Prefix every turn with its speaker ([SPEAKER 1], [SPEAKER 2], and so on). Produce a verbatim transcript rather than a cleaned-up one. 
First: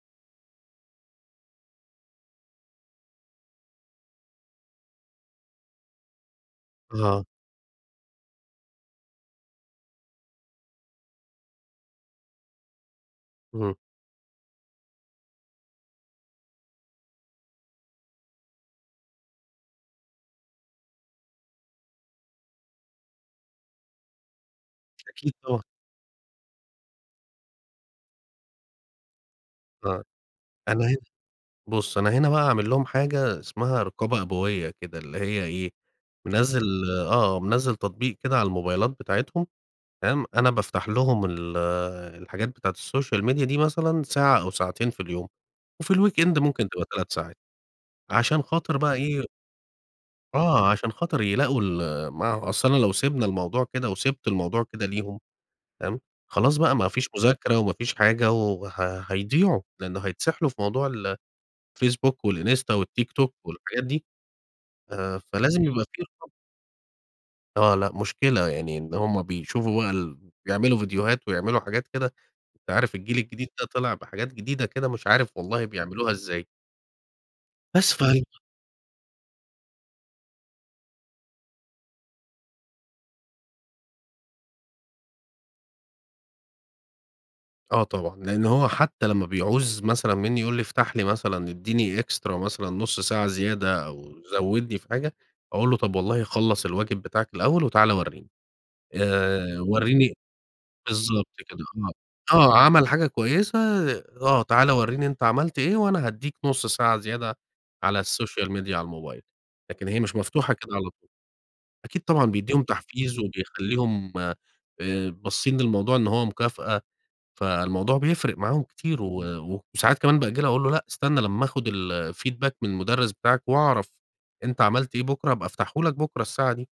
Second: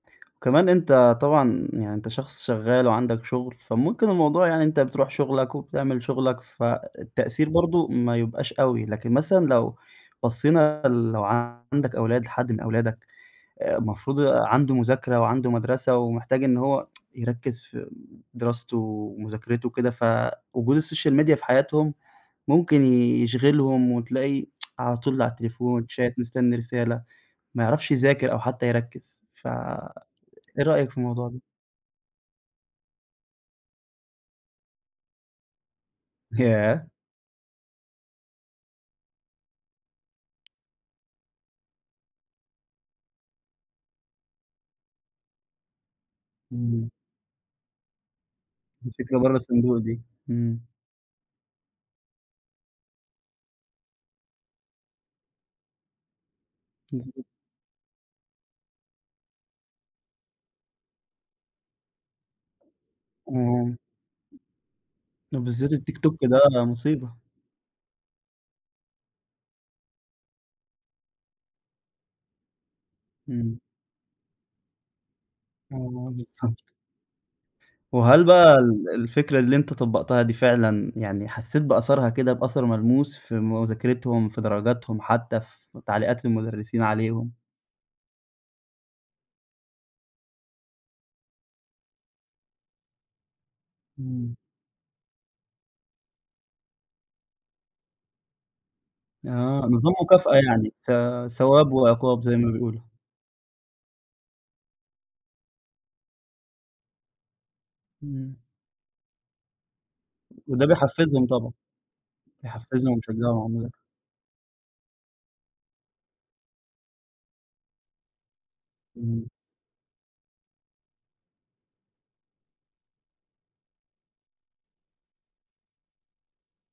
[SPEAKER 1] وكمان أنت طبعًا يعني أنت شخص شغّال وعندك شغل، فممكن الموضوع يعني أنت بتروح شغلك وبتعمل شغلك
[SPEAKER 2] آه.
[SPEAKER 1] فالتأثير برضو ما يبقاش أوي، لكن مثلًا لو بصينا ال لو عندك أولاد لحد من أولادك
[SPEAKER 2] اهم.
[SPEAKER 1] المفروض عنده مذاكرة وعنده مدرسة ومحتاج إن هو يركز في دراسته ومذاكرته وكده، ف وجود السوشيال ميديا في حياتهم ممكن يشغلهم وتلاقي على طول على
[SPEAKER 2] أكيد، آه.
[SPEAKER 1] التليفون شات مستنّي رسالة ما يعرفش يذاكر أو حتّى يركز، ف
[SPEAKER 2] آه،
[SPEAKER 1] إيه
[SPEAKER 2] أنا
[SPEAKER 1] رأيك في
[SPEAKER 2] هنا
[SPEAKER 1] الموضوع ده؟
[SPEAKER 2] بُص، أنا هنا بقى عامل لهم حاجة اسمها رقابة أبوية كده، اللي هي إيه، منزل
[SPEAKER 1] ياه!
[SPEAKER 2] آه، منزل تطبيق كده على الموبايلات بتاعتهم فاهم؟ أنا بافتح لهم ال الحاجات بتاعة الsocial media دي مثلًا ساعة أو ساعتين في اليوم، وفي الweekend ممكن تبقى
[SPEAKER 1] إمم.
[SPEAKER 2] تلات ساعات عشان خاطر بقى
[SPEAKER 1] فكرة
[SPEAKER 2] إيه
[SPEAKER 1] بره الصندوق دي. إمم.
[SPEAKER 2] آه، عشان خاطر يلاقوا ال ما هو أصل أنا لو سيبنا الموضوع كده وسيبت الموضوع كده ليهم فاهم؟ خلاص بقى ما فيش
[SPEAKER 1] بالضبط.
[SPEAKER 2] مذاكرة وما فيش حاجة وه هيضيعوا، لأنه هيتسحلوا في موضوع ال الfacebook والinsta والTiktok
[SPEAKER 1] إمم.
[SPEAKER 2] والحاجات دي. ف فلازم
[SPEAKER 1] بالذات
[SPEAKER 2] يبقى
[SPEAKER 1] التيك
[SPEAKER 2] في
[SPEAKER 1] توك
[SPEAKER 2] رقابة.
[SPEAKER 1] ده، ده مصيبة.
[SPEAKER 2] آه، لا مشكلة، يعني إن هم بيشوفوا بقى ال بيعملوا ڤيديوهات ويعملوا حاجات كده أنت عارف الجيل الجديد
[SPEAKER 1] إمم.
[SPEAKER 2] ده طلع بحاجات جديدة كده مش عارف والله
[SPEAKER 1] آه
[SPEAKER 2] بيعملوها ازاي.
[SPEAKER 1] بالضبط.
[SPEAKER 2] بس
[SPEAKER 1] وهل
[SPEAKER 2] فهي
[SPEAKER 1] بقى ال الفكرة اللي أنت طبقتها دي فعلًا يعني حسّيت بأثرها كده بأثر ملموس في مذاكرتهم في درجاتهم حتّى في تعليقات المدرسين عليهم؟
[SPEAKER 2] آه طبعًا، لأنّه هو حتّى لمّا بيعوز مثلًا مِنّي يقول لي: "افتح لي مثلًا اديني extra مثلًا نص ساعة زيادة أو
[SPEAKER 1] إمم.
[SPEAKER 2] زودني في حاجة"، أقول له: "طب والله خلص الواجب بتاعك الأوّل، وتعالَ ورّيني، آآ،
[SPEAKER 1] آه، نظام
[SPEAKER 2] ورّيني"
[SPEAKER 1] مكافأة يعني ث
[SPEAKER 2] بالضبط كده،
[SPEAKER 1] ثواب
[SPEAKER 2] آه،
[SPEAKER 1] وعقاب زي ما
[SPEAKER 2] آه،
[SPEAKER 1] بيقولوا.
[SPEAKER 2] عمل حاجة كويّسة، آه، تعالَ ورّيني أنت عملت إيه وأنا هاديك نص ساعة زيادة على
[SPEAKER 1] إمم.
[SPEAKER 2] الsocial media على الموبايل، لكن هي مش مفتوحة
[SPEAKER 1] وده
[SPEAKER 2] كده على طول.
[SPEAKER 1] بيحفزهم طبعًا.
[SPEAKER 2] أكيد طبعًا، بيديهم
[SPEAKER 1] بيحفزهم
[SPEAKER 2] تحفيز
[SPEAKER 1] ويشجعهم. [unintelligible]
[SPEAKER 2] وبيخليهم آآ، باصين للموضوع إن هو مكافأة؛ فالموضوع بيفرق معاهم كتير،
[SPEAKER 1] إمم.
[SPEAKER 2] و وساعات كمان بأجلها أقول له: "لأ استنّى لمّا أخد الfeedback من المدرس بتاعك وأعرف أنت عملت إيه بكرة، هابقى افتحه لك بكرة الساعة دي."